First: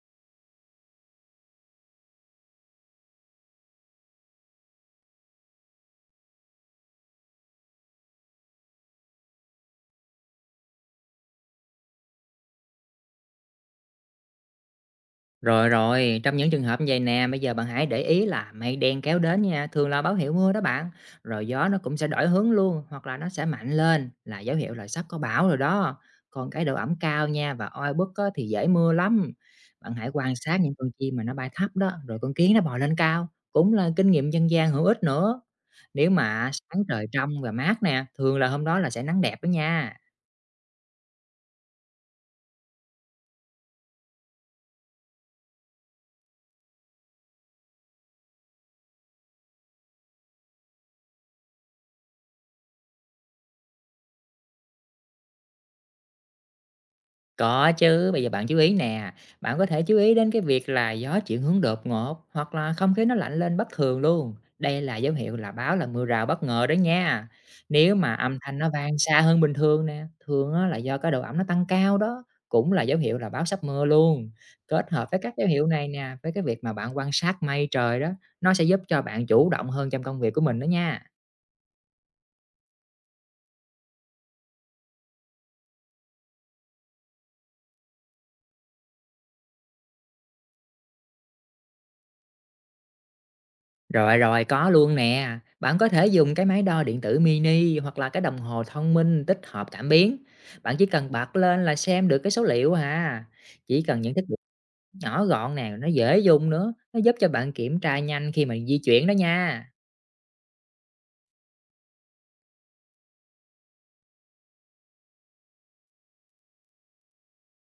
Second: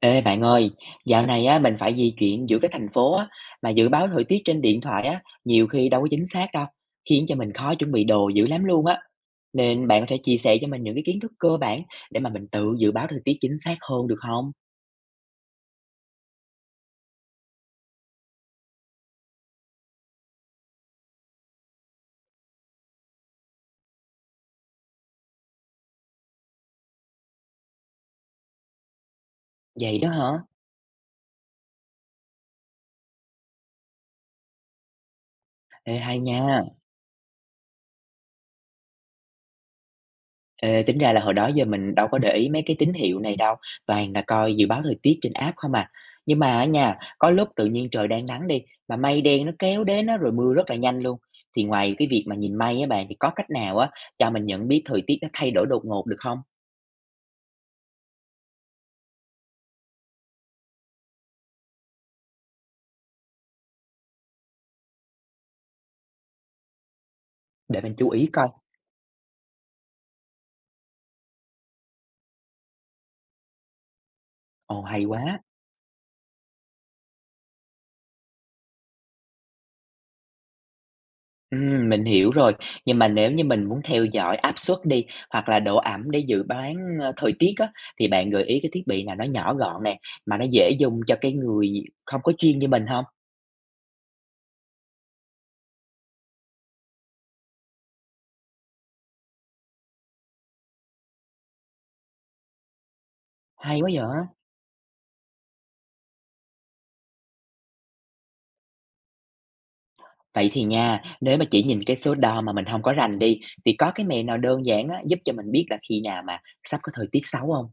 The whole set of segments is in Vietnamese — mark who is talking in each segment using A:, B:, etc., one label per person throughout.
A: Ê bạn ơi, dạo này á mình phải di chuyển giữa các thành phố á, mà dự báo thời tiết trên điện thoại á nhiều khi đâu có chính xác đâu, khiến cho mình khó chuẩn bị đồ dữ lắm luôn á. Nên bạn có thể chia sẻ cho mình những cái kiến thức cơ bản để mà mình tự dự báo thời tiết chính xác hơn được không?
B: Rồi, rồi, trong những trường hợp như vầy nè, bây giờ bạn hãy để ý là mây đen kéo đến nha, thường là báo hiệu mưa đó bạn. Rồi gió nó cũng sẽ đổi hướng luôn, hoặc là nó sẽ mạnh lên, là dấu hiệu là sắp có bão rồi đó. Còn cái độ ẩm cao nha và oi bức á, thì dễ mưa lắm. Bạn
A: Vậy đó
B: hãy quan
A: hả?
B: sát những con chim mà nó bay thấp đó, rồi con kiến nó bò lên cao, cũng là kinh nghiệm dân gian hữu ích nữa.
A: Ê
B: Nếu
A: hay
B: mà
A: nha.
B: sáng trời trong và mát nè, thường là hôm đó là sẽ nắng đẹp đó nha.
A: Ê, tính ra là hồi đó giờ mình đâu có để ý mấy cái tín hiệu này đâu, toàn là coi dự báo thời tiết trên app không à. Nhưng mà á nha, có lúc tự nhiên trời đang nắng đi, mà mây đen nó kéo đến á, rồi mưa rất là nhanh luôn. Thì ngoài cái việc mà nhìn mây á bạn, thì có cách nào á cho mình nhận biết thời tiết nó thay đổi đột ngột được không?
B: Có chứ, bây giờ bạn chú ý nè, bạn có thể chú ý đến cái việc là gió chuyển hướng đột ngột hoặc là không khí nó lạnh lên bất thường luôn. Đây là dấu hiệu là báo là mưa rào bất ngờ đó nha.
A: Để
B: Nếu
A: mình chú
B: mà
A: ý
B: âm
A: coi.
B: thanh nó vang xa hơn bình thường nè, thường á, là do cái độ ẩm nó tăng cao đó, cũng là dấu hiệu là báo sắp mưa luôn.
A: Ồ
B: Kết
A: hay
B: hợp với các
A: quá.
B: dấu hiệu này nè, với cái việc mà bạn quan sát mây trời đó, nó sẽ giúp cho bạn chủ động hơn trong công việc của mình đó nha.
A: Mình hiểu rồi. Nhưng mà nếu như mình muốn theo dõi áp suất đi, hoặc là độ ẩm để dự đoán thời tiết á, thì bạn gợi ý cái thiết bị nào nó nhỏ gọn nè, mà nó dễ dùng cho cái người không có chuyên như mình không?
B: Rồi, rồi, có luôn nè. Bạn có thể dùng cái máy đo điện tử mini hoặc là cái đồng hồ thông minh tích hợp cảm biến. Bạn chỉ cần bật lên là xem được cái số liệu à.
A: Hay
B: Chỉ
A: quá
B: cần những thiết
A: vậy!
B: bị nhỏ gọn nè, nó dễ dùng nữa, nó giúp cho bạn kiểm tra nhanh khi mà di chuyển đó nha.
A: Vậy thì nha, nếu mà chỉ nhìn cái số đo mà mình không có rành đi, thì có cái mẹo nào đơn giản á, giúp cho mình biết là khi nào mà sắp có thời tiết xấu không?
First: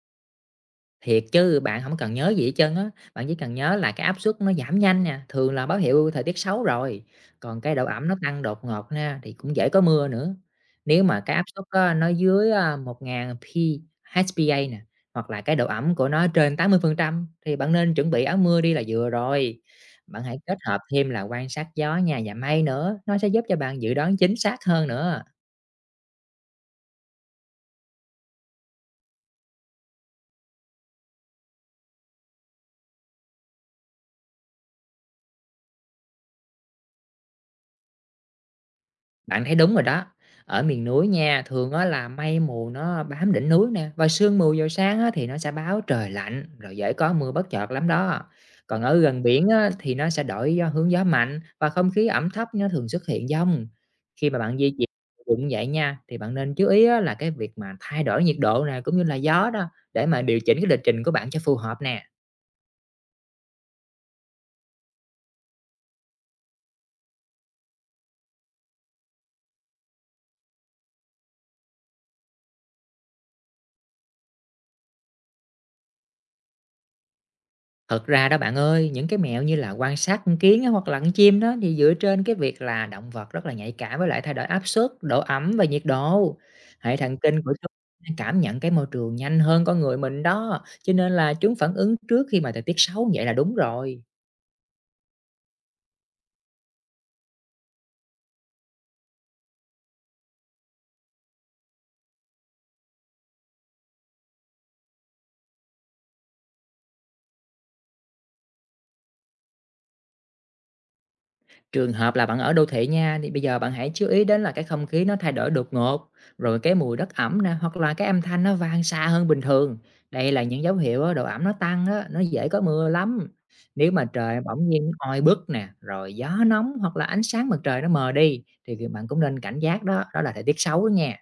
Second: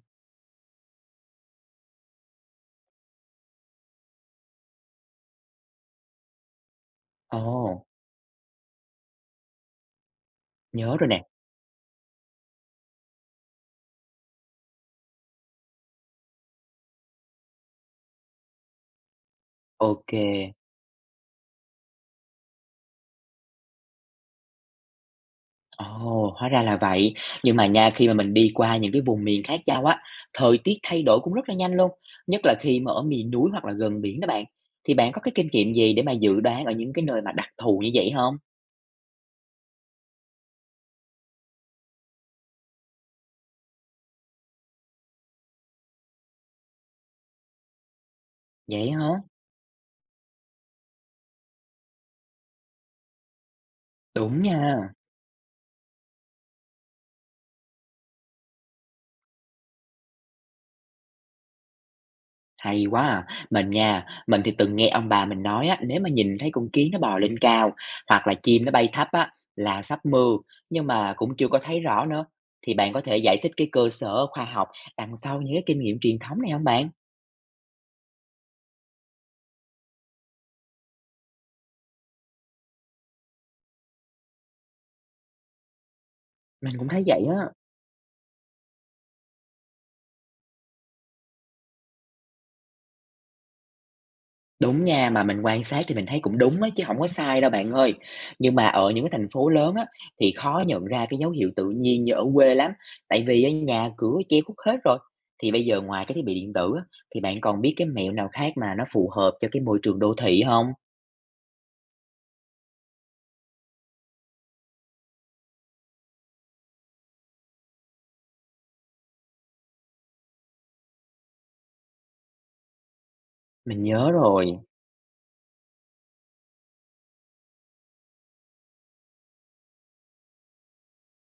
B: Thiệt chứ, bạn không cần nhớ gì hết trơn á, bạn chỉ cần nhớ là cái áp suất nó giảm nhanh nè, thường là báo hiệu thời tiết xấu rồi, còn cái độ
A: Ồ,
B: ẩm nó tăng đột ngột nha, thì cũng dễ có mưa nữa.
A: nhớ
B: Nếu
A: rồi
B: mà
A: nè.
B: cái áp suất á, nó dưới, 1000 hPa nè, hoặc là cái độ ẩm của nó trên 80% thì bạn nên chuẩn bị áo mưa đi là vừa rồi.
A: Ok.
B: Bạn
A: Kê.
B: hãy kết hợp thêm là quan sát gió nhà và mây nữa, nó sẽ giúp cho bạn dự đoán chính xác hơn nữa.
A: Ồ, hóa ra là vậy. Nhưng mà nha, khi mà mình đi qua những cái vùng miền khác nhau á, thời tiết thay đổi cũng rất là nhanh luôn, nhất là khi mà ở miền núi hoặc là gần biển đó bạn. Thì bạn có cái kinh nghiệm gì để mà dự đoán ở những cái nơi mà đặc thù như vậy không?
B: Bạn thấy đúng rồi đó. Ở miền núi nha, thường á là mây mù nó bám đỉnh núi nè và sương mù vào sáng á thì nó sẽ báo trời lạnh rồi dễ có mưa bất chợt lắm đó. Còn
A: Vậy
B: ở
A: hả?
B: gần biển á thì nó sẽ đổi do hướng gió mạnh và không khí ẩm thấp nó thường xuất hiện dông. Khi mà
A: Đúng
B: bạn di chuyển
A: nha.
B: cũng vậy nha thì bạn nên chú ý á là cái việc mà thay đổi nhiệt độ nè cũng như là gió đó để mà điều chỉnh cái lịch trình của bạn cho phù hợp nè.
A: Hay quá à. Mình nha, mình thì từng nghe ông bà mình nói á, nếu mà nhìn thấy con kiến nó bò lên cao hoặc là chim nó bay thấp á là sắp mưa, nhưng mà cũng chưa có thấy rõ nữa. Thì bạn có thể giải thích cái cơ sở khoa học đằng sau những cái kinh nghiệm truyền thống này không bạn?
B: Thật ra đó bạn ơi, những cái mẹo như là quan sát con kiến á, hoặc là con chim đó thì dựa trên cái việc là động vật rất là nhạy cảm với lại thay đổi áp suất, độ ẩm và nhiệt độ.
A: Mình cũng
B: Hệ
A: thấy
B: thần
A: vậy
B: kinh
A: á.
B: của chúng đang cảm nhận cái môi trường nhanh hơn con người mình đó, cho nên là chúng phản ứng trước khi mà thời tiết xấu vậy là đúng rồi.
A: Đúng nha, mà mình quan sát thì mình thấy cũng đúng á, chứ không có sai đâu bạn ơi. Nhưng mà ở những cái thành phố lớn á, thì khó nhận ra cái dấu hiệu tự nhiên như ở quê lắm, tại vì á, nhà cửa che khuất hết rồi. Thì bây giờ ngoài cái thiết bị điện tử á, thì bạn còn biết cái mẹo nào khác mà nó phù hợp cho cái môi trường đô thị không?
B: Trường hợp là bạn ở đô thị nha, thì bây giờ bạn hãy chú ý đến là cái không khí nó thay đổi đột ngột, rồi cái mùi đất ẩm nè, hoặc là cái âm thanh nó vang xa hơn bình thường. Đây là những dấu hiệu á, độ ẩm nó tăng á, nó dễ có mưa lắm.
A: Mình
B: Nếu mà
A: nhớ
B: trời
A: rồi.
B: bỗng nhiên nó oi bức nè, rồi gió nóng hoặc là ánh sáng mặt trời nó mờ đi, thì bạn cũng nên cảnh giác đó, đó là thời tiết xấu đó nha.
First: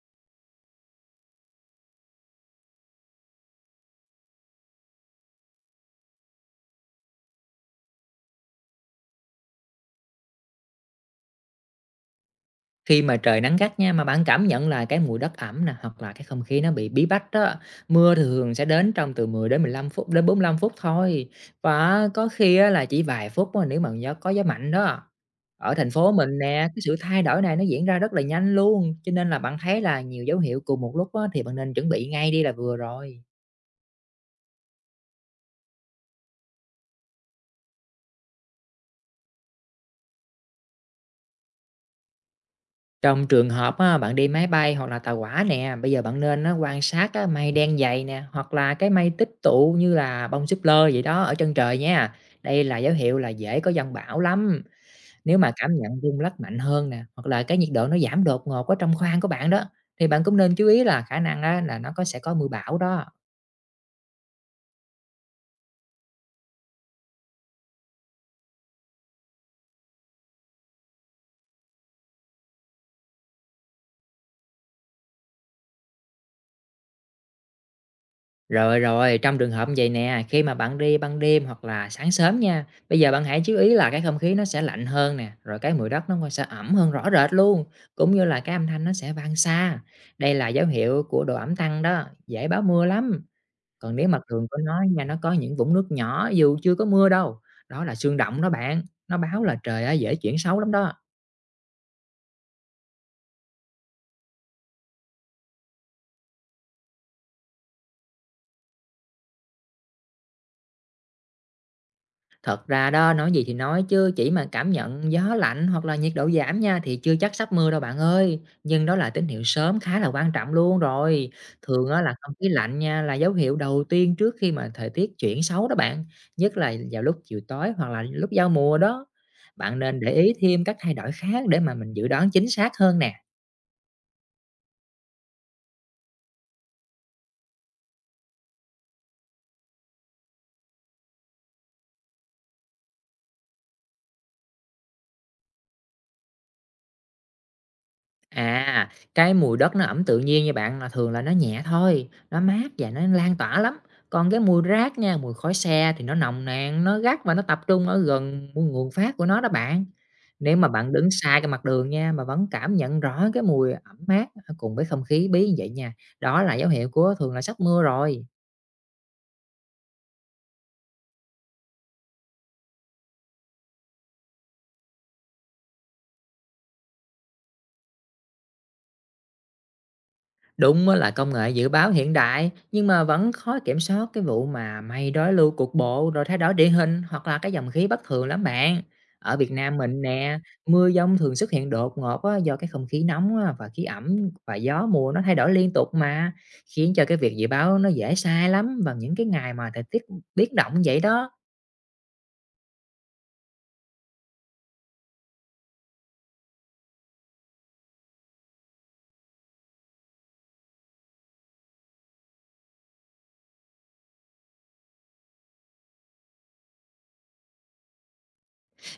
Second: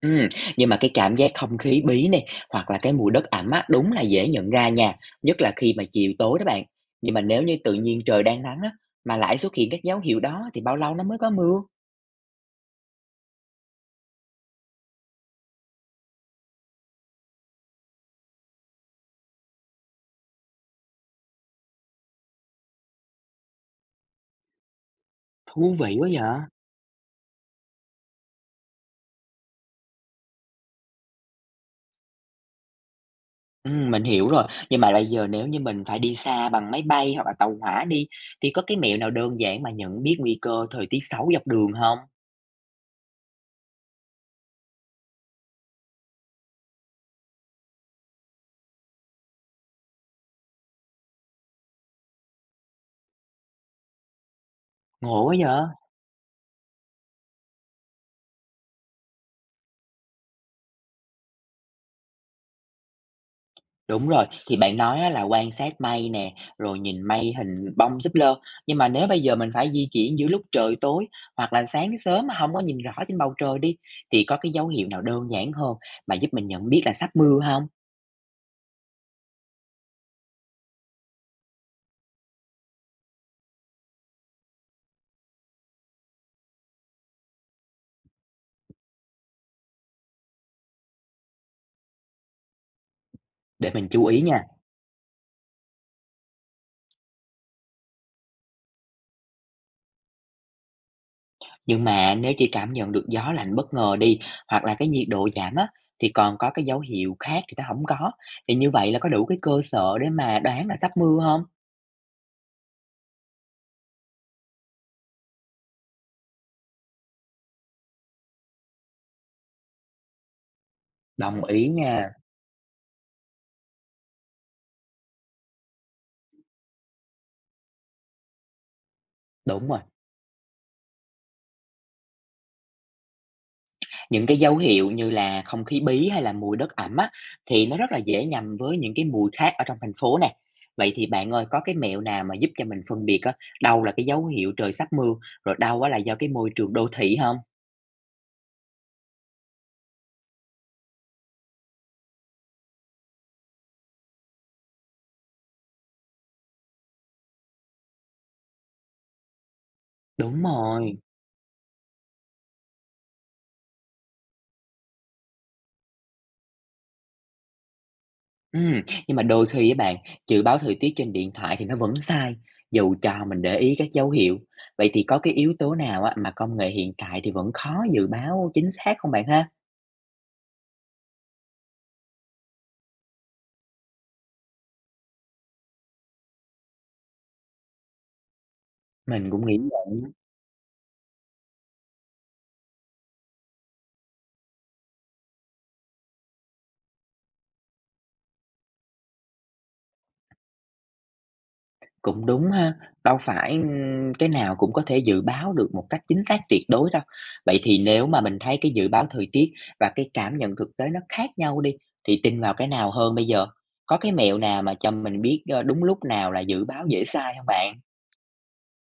A: Ừm, nhưng mà cái cảm giác không khí bí nè, hoặc là cái mùi đất ẩm á, đúng là dễ nhận ra nha, nhất là khi mà chiều tối đó bạn. Nhưng mà nếu như tự nhiên trời đang nắng á, mà lại xuất hiện các dấu hiệu đó thì bao lâu nó mới có mưa?
B: Khi mà trời nắng gắt nha, mà bạn cảm nhận là cái mùi đất ẩm nè, hoặc là cái không khí nó bị bí bách đó, mưa thường sẽ đến trong từ 10 đến 15 phút đến 45 phút thôi, và có khi á là chỉ vài phút thôi nếu mà gió có gió mạnh đó. Ở
A: Thú
B: thành
A: vị quá
B: phố
A: vậy!
B: mình nè, cái sự thay đổi này nó diễn ra rất là nhanh luôn, cho nên là bạn thấy là nhiều dấu hiệu cùng một lúc á, thì bạn nên chuẩn bị ngay đi là vừa rồi.
A: Mình hiểu rồi. Nhưng mà bây giờ nếu như mình phải đi xa bằng máy bay hoặc là tàu hỏa đi, thì có cái mẹo nào đơn giản mà nhận biết nguy cơ thời tiết xấu dọc đường không?
B: Trong trường hợp á, bạn đi máy bay hoặc là tàu hỏa nè, bây giờ bạn nên á, quan sát á, mây đen dày nè, hoặc là cái mây tích tụ như là bông súp lơ vậy đó ở chân trời nha. Đây là dấu hiệu là dễ có dông bão lắm.
A: Ngộ quá
B: Nếu mà cảm
A: vậy!
B: nhận rung lắc mạnh hơn nè, hoặc là cái nhiệt độ nó giảm đột ngột ở trong khoang của bạn đó, thì bạn cũng nên chú ý là khả năng á, là nó sẽ có mưa bão đó.
A: Đúng rồi, thì bạn nói á là quan sát mây nè, rồi nhìn mây hình bông súp lơ. Nhưng mà nếu bây giờ mình phải di chuyển giữa lúc trời tối hoặc là sáng sớm mà không có nhìn rõ trên bầu trời đi, thì có cái dấu hiệu nào đơn giản hơn mà giúp mình nhận biết là sắp mưa không?
B: Rồi, rồi, trong trường hợp như vậy nè, khi mà bạn đi ban đêm hoặc là sáng sớm nha, bây giờ bạn hãy chú ý là cái không khí nó sẽ lạnh hơn nè, rồi cái mùi đất nó cũng sẽ ẩm hơn rõ rệt luôn, cũng như là cái âm thanh nó sẽ vang xa. Đây là dấu hiệu của độ ẩm tăng đó, dễ báo mưa lắm.
A: Để mình
B: Còn
A: chú
B: nếu
A: ý
B: mặt
A: nha.
B: đường của nó nha, nó có những vũng nước nhỏ dù chưa có mưa đâu, đó là sương động đó bạn, nó báo là trời á, dễ chuyển xấu lắm đó.
A: Nhưng mà nếu chỉ cảm nhận được gió lạnh bất ngờ đi, hoặc là cái nhiệt độ giảm á, thì còn có cái dấu hiệu khác thì nó không có, thì như vậy là có đủ cái cơ sở để mà đoán là sắp mưa không?
B: Thật ra đó, nói gì thì nói chứ chỉ mà cảm nhận gió lạnh hoặc là nhiệt độ giảm nha thì chưa chắc sắp mưa đâu bạn ơi. Nhưng đó là tín hiệu sớm khá là quan trọng luôn rồi.
A: Đồng ý
B: Thường á
A: nha,
B: là không khí lạnh nha là dấu hiệu đầu tiên trước khi mà thời tiết chuyển xấu đó bạn. Nhất là vào lúc chiều tối hoặc là lúc giao mùa đó.
A: đúng
B: Bạn
A: rồi.
B: nên để ý thêm các thay đổi khác để mà mình dự đoán chính xác hơn nè.
A: Những cái dấu hiệu như là không khí bí hay là mùi đất ẩm á, thì nó rất là dễ nhầm với những cái mùi khác ở trong thành phố nè. Vậy thì bạn ơi, có cái mẹo nào mà giúp cho mình phân biệt á, đâu là cái dấu hiệu trời sắp mưa, rồi đâu á là do cái môi trường đô thị không?
B: À, cái mùi đất nó ẩm tự nhiên nha bạn là thường là nó nhẹ thôi, nó mát và nó lan tỏa lắm. Còn cái mùi rác nha, mùi khói xe thì nó nồng nàn, nó gắt và nó tập trung ở gần nguồn phát của nó đó bạn.
A: Đúng
B: Nếu mà bạn
A: rồi.
B: đứng xa cái mặt đường nha mà vẫn cảm nhận rõ cái mùi ẩm mát cùng với không khí bí như vậy nha, đó là dấu hiệu của thường là sắp mưa rồi.
A: Ừm, nhưng mà đôi khi á bạn, dự báo thời tiết trên điện thoại thì nó vẫn sai, dù cho mình để ý các dấu hiệu. Vậy thì có cái yếu tố nào á mà công nghệ hiện tại thì vẫn khó dự báo chính xác không bạn ha?
B: Đúng á là công nghệ dự báo hiện đại nhưng mà vẫn khó kiểm soát cái vụ mà mây đối lưu cục bộ rồi thay đổi địa hình hoặc là cái dòng khí bất thường lắm bạn.
A: Mình
B: Ở
A: cũng
B: Việt
A: nghĩ
B: Nam mình
A: vậy,
B: nè, mưa dông thường xuất hiện đột ngột á, do cái không khí nóng á, và khí ẩm và gió mùa nó thay đổi liên tục mà khiến cho cái việc dự báo nó dễ sai lắm vào những cái ngày mà thời tiết biến động vậy đó.
A: cũng đúng ha, đâu phải, cái nào cũng có thể dự báo được một cách chính xác tuyệt đối đâu. Vậy thì nếu mà mình thấy cái dự báo thời tiết và cái cảm nhận thực tế nó khác nhau đi, thì tin vào cái nào hơn bây giờ? Có cái mẹo nào mà cho mình biết, đúng lúc nào là dự báo dễ sai không bạn?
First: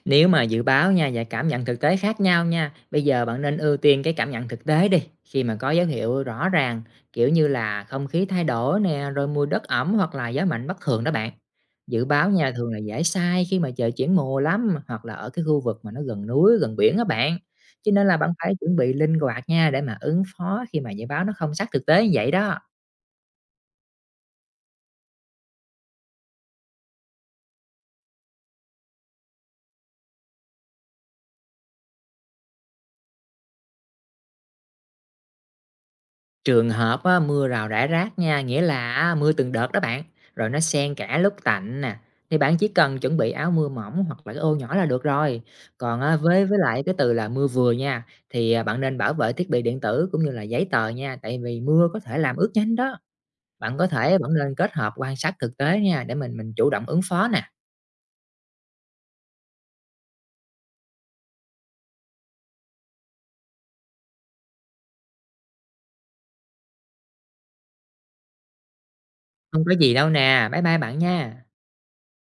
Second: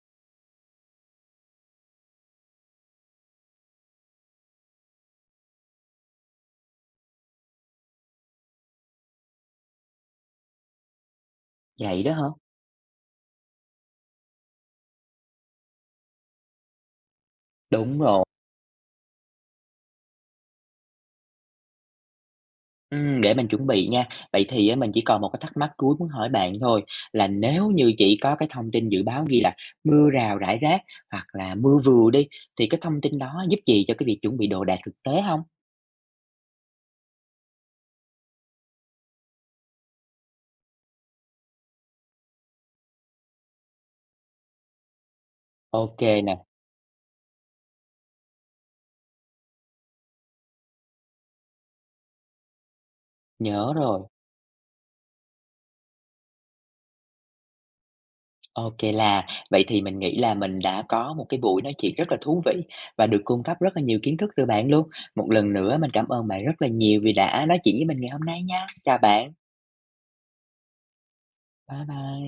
B: Nếu mà dự báo nha và cảm nhận thực tế khác nhau nha, bây giờ bạn nên ưu tiên cái cảm nhận thực tế đi. Khi mà có dấu hiệu rõ ràng, kiểu như là không khí thay đổi nè, rồi mùi đất ẩm hoặc là gió mạnh bất thường đó bạn.
A: Vậy
B: Dự
A: đó hả?
B: báo nha thường là dễ sai khi mà trời chuyển mùa lắm hoặc là ở cái khu vực mà nó gần núi, gần biển đó bạn. Cho
A: Đúng
B: nên là
A: rồi.
B: bạn phải chuẩn bị linh hoạt nha để mà ứng phó khi mà dự báo nó không sát thực tế như vậy đó.
A: Để mình chuẩn bị nha. Vậy thì á, mình chỉ còn một cái thắc mắc cuối muốn hỏi bạn thôi, là nếu như chỉ có cái thông tin dự báo ghi là mưa rào rải rác hoặc là mưa vừa đi, thì cái thông tin đó giúp gì cho cái việc chuẩn bị đồ đạc thực tế không?
B: Trường hợp á, mưa rào rải rác nha, nghĩa là á, mưa từng đợt đó bạn, rồi nó xen cả lúc tạnh nè, thì bạn chỉ cần chuẩn bị áo mưa mỏng hoặc là cái ô nhỏ là được rồi. Còn
A: Ok
B: á,
A: nè,
B: với lại cái từ là mưa vừa nha, thì à, bạn nên bảo vệ thiết bị điện tử cũng như là giấy tờ nha, tại vì mưa có thể làm ướt nhanh đó.
A: nhớ
B: Bạn có
A: rồi.
B: thể vẫn nên kết hợp quan sát thực tế nha, để mình chủ động ứng phó nè.
A: Ok, là vậy thì mình nghĩ là mình đã có một cái buổi nói chuyện rất là thú vị và được cung cấp rất là nhiều kiến thức từ bạn luôn. Một lần nữa mình cảm ơn bạn rất là nhiều vì đã nói chuyện với mình ngày hôm nay nha. Chào bạn.
B: Không có gì đâu nè, bye bye bạn nha.
A: Bye bye.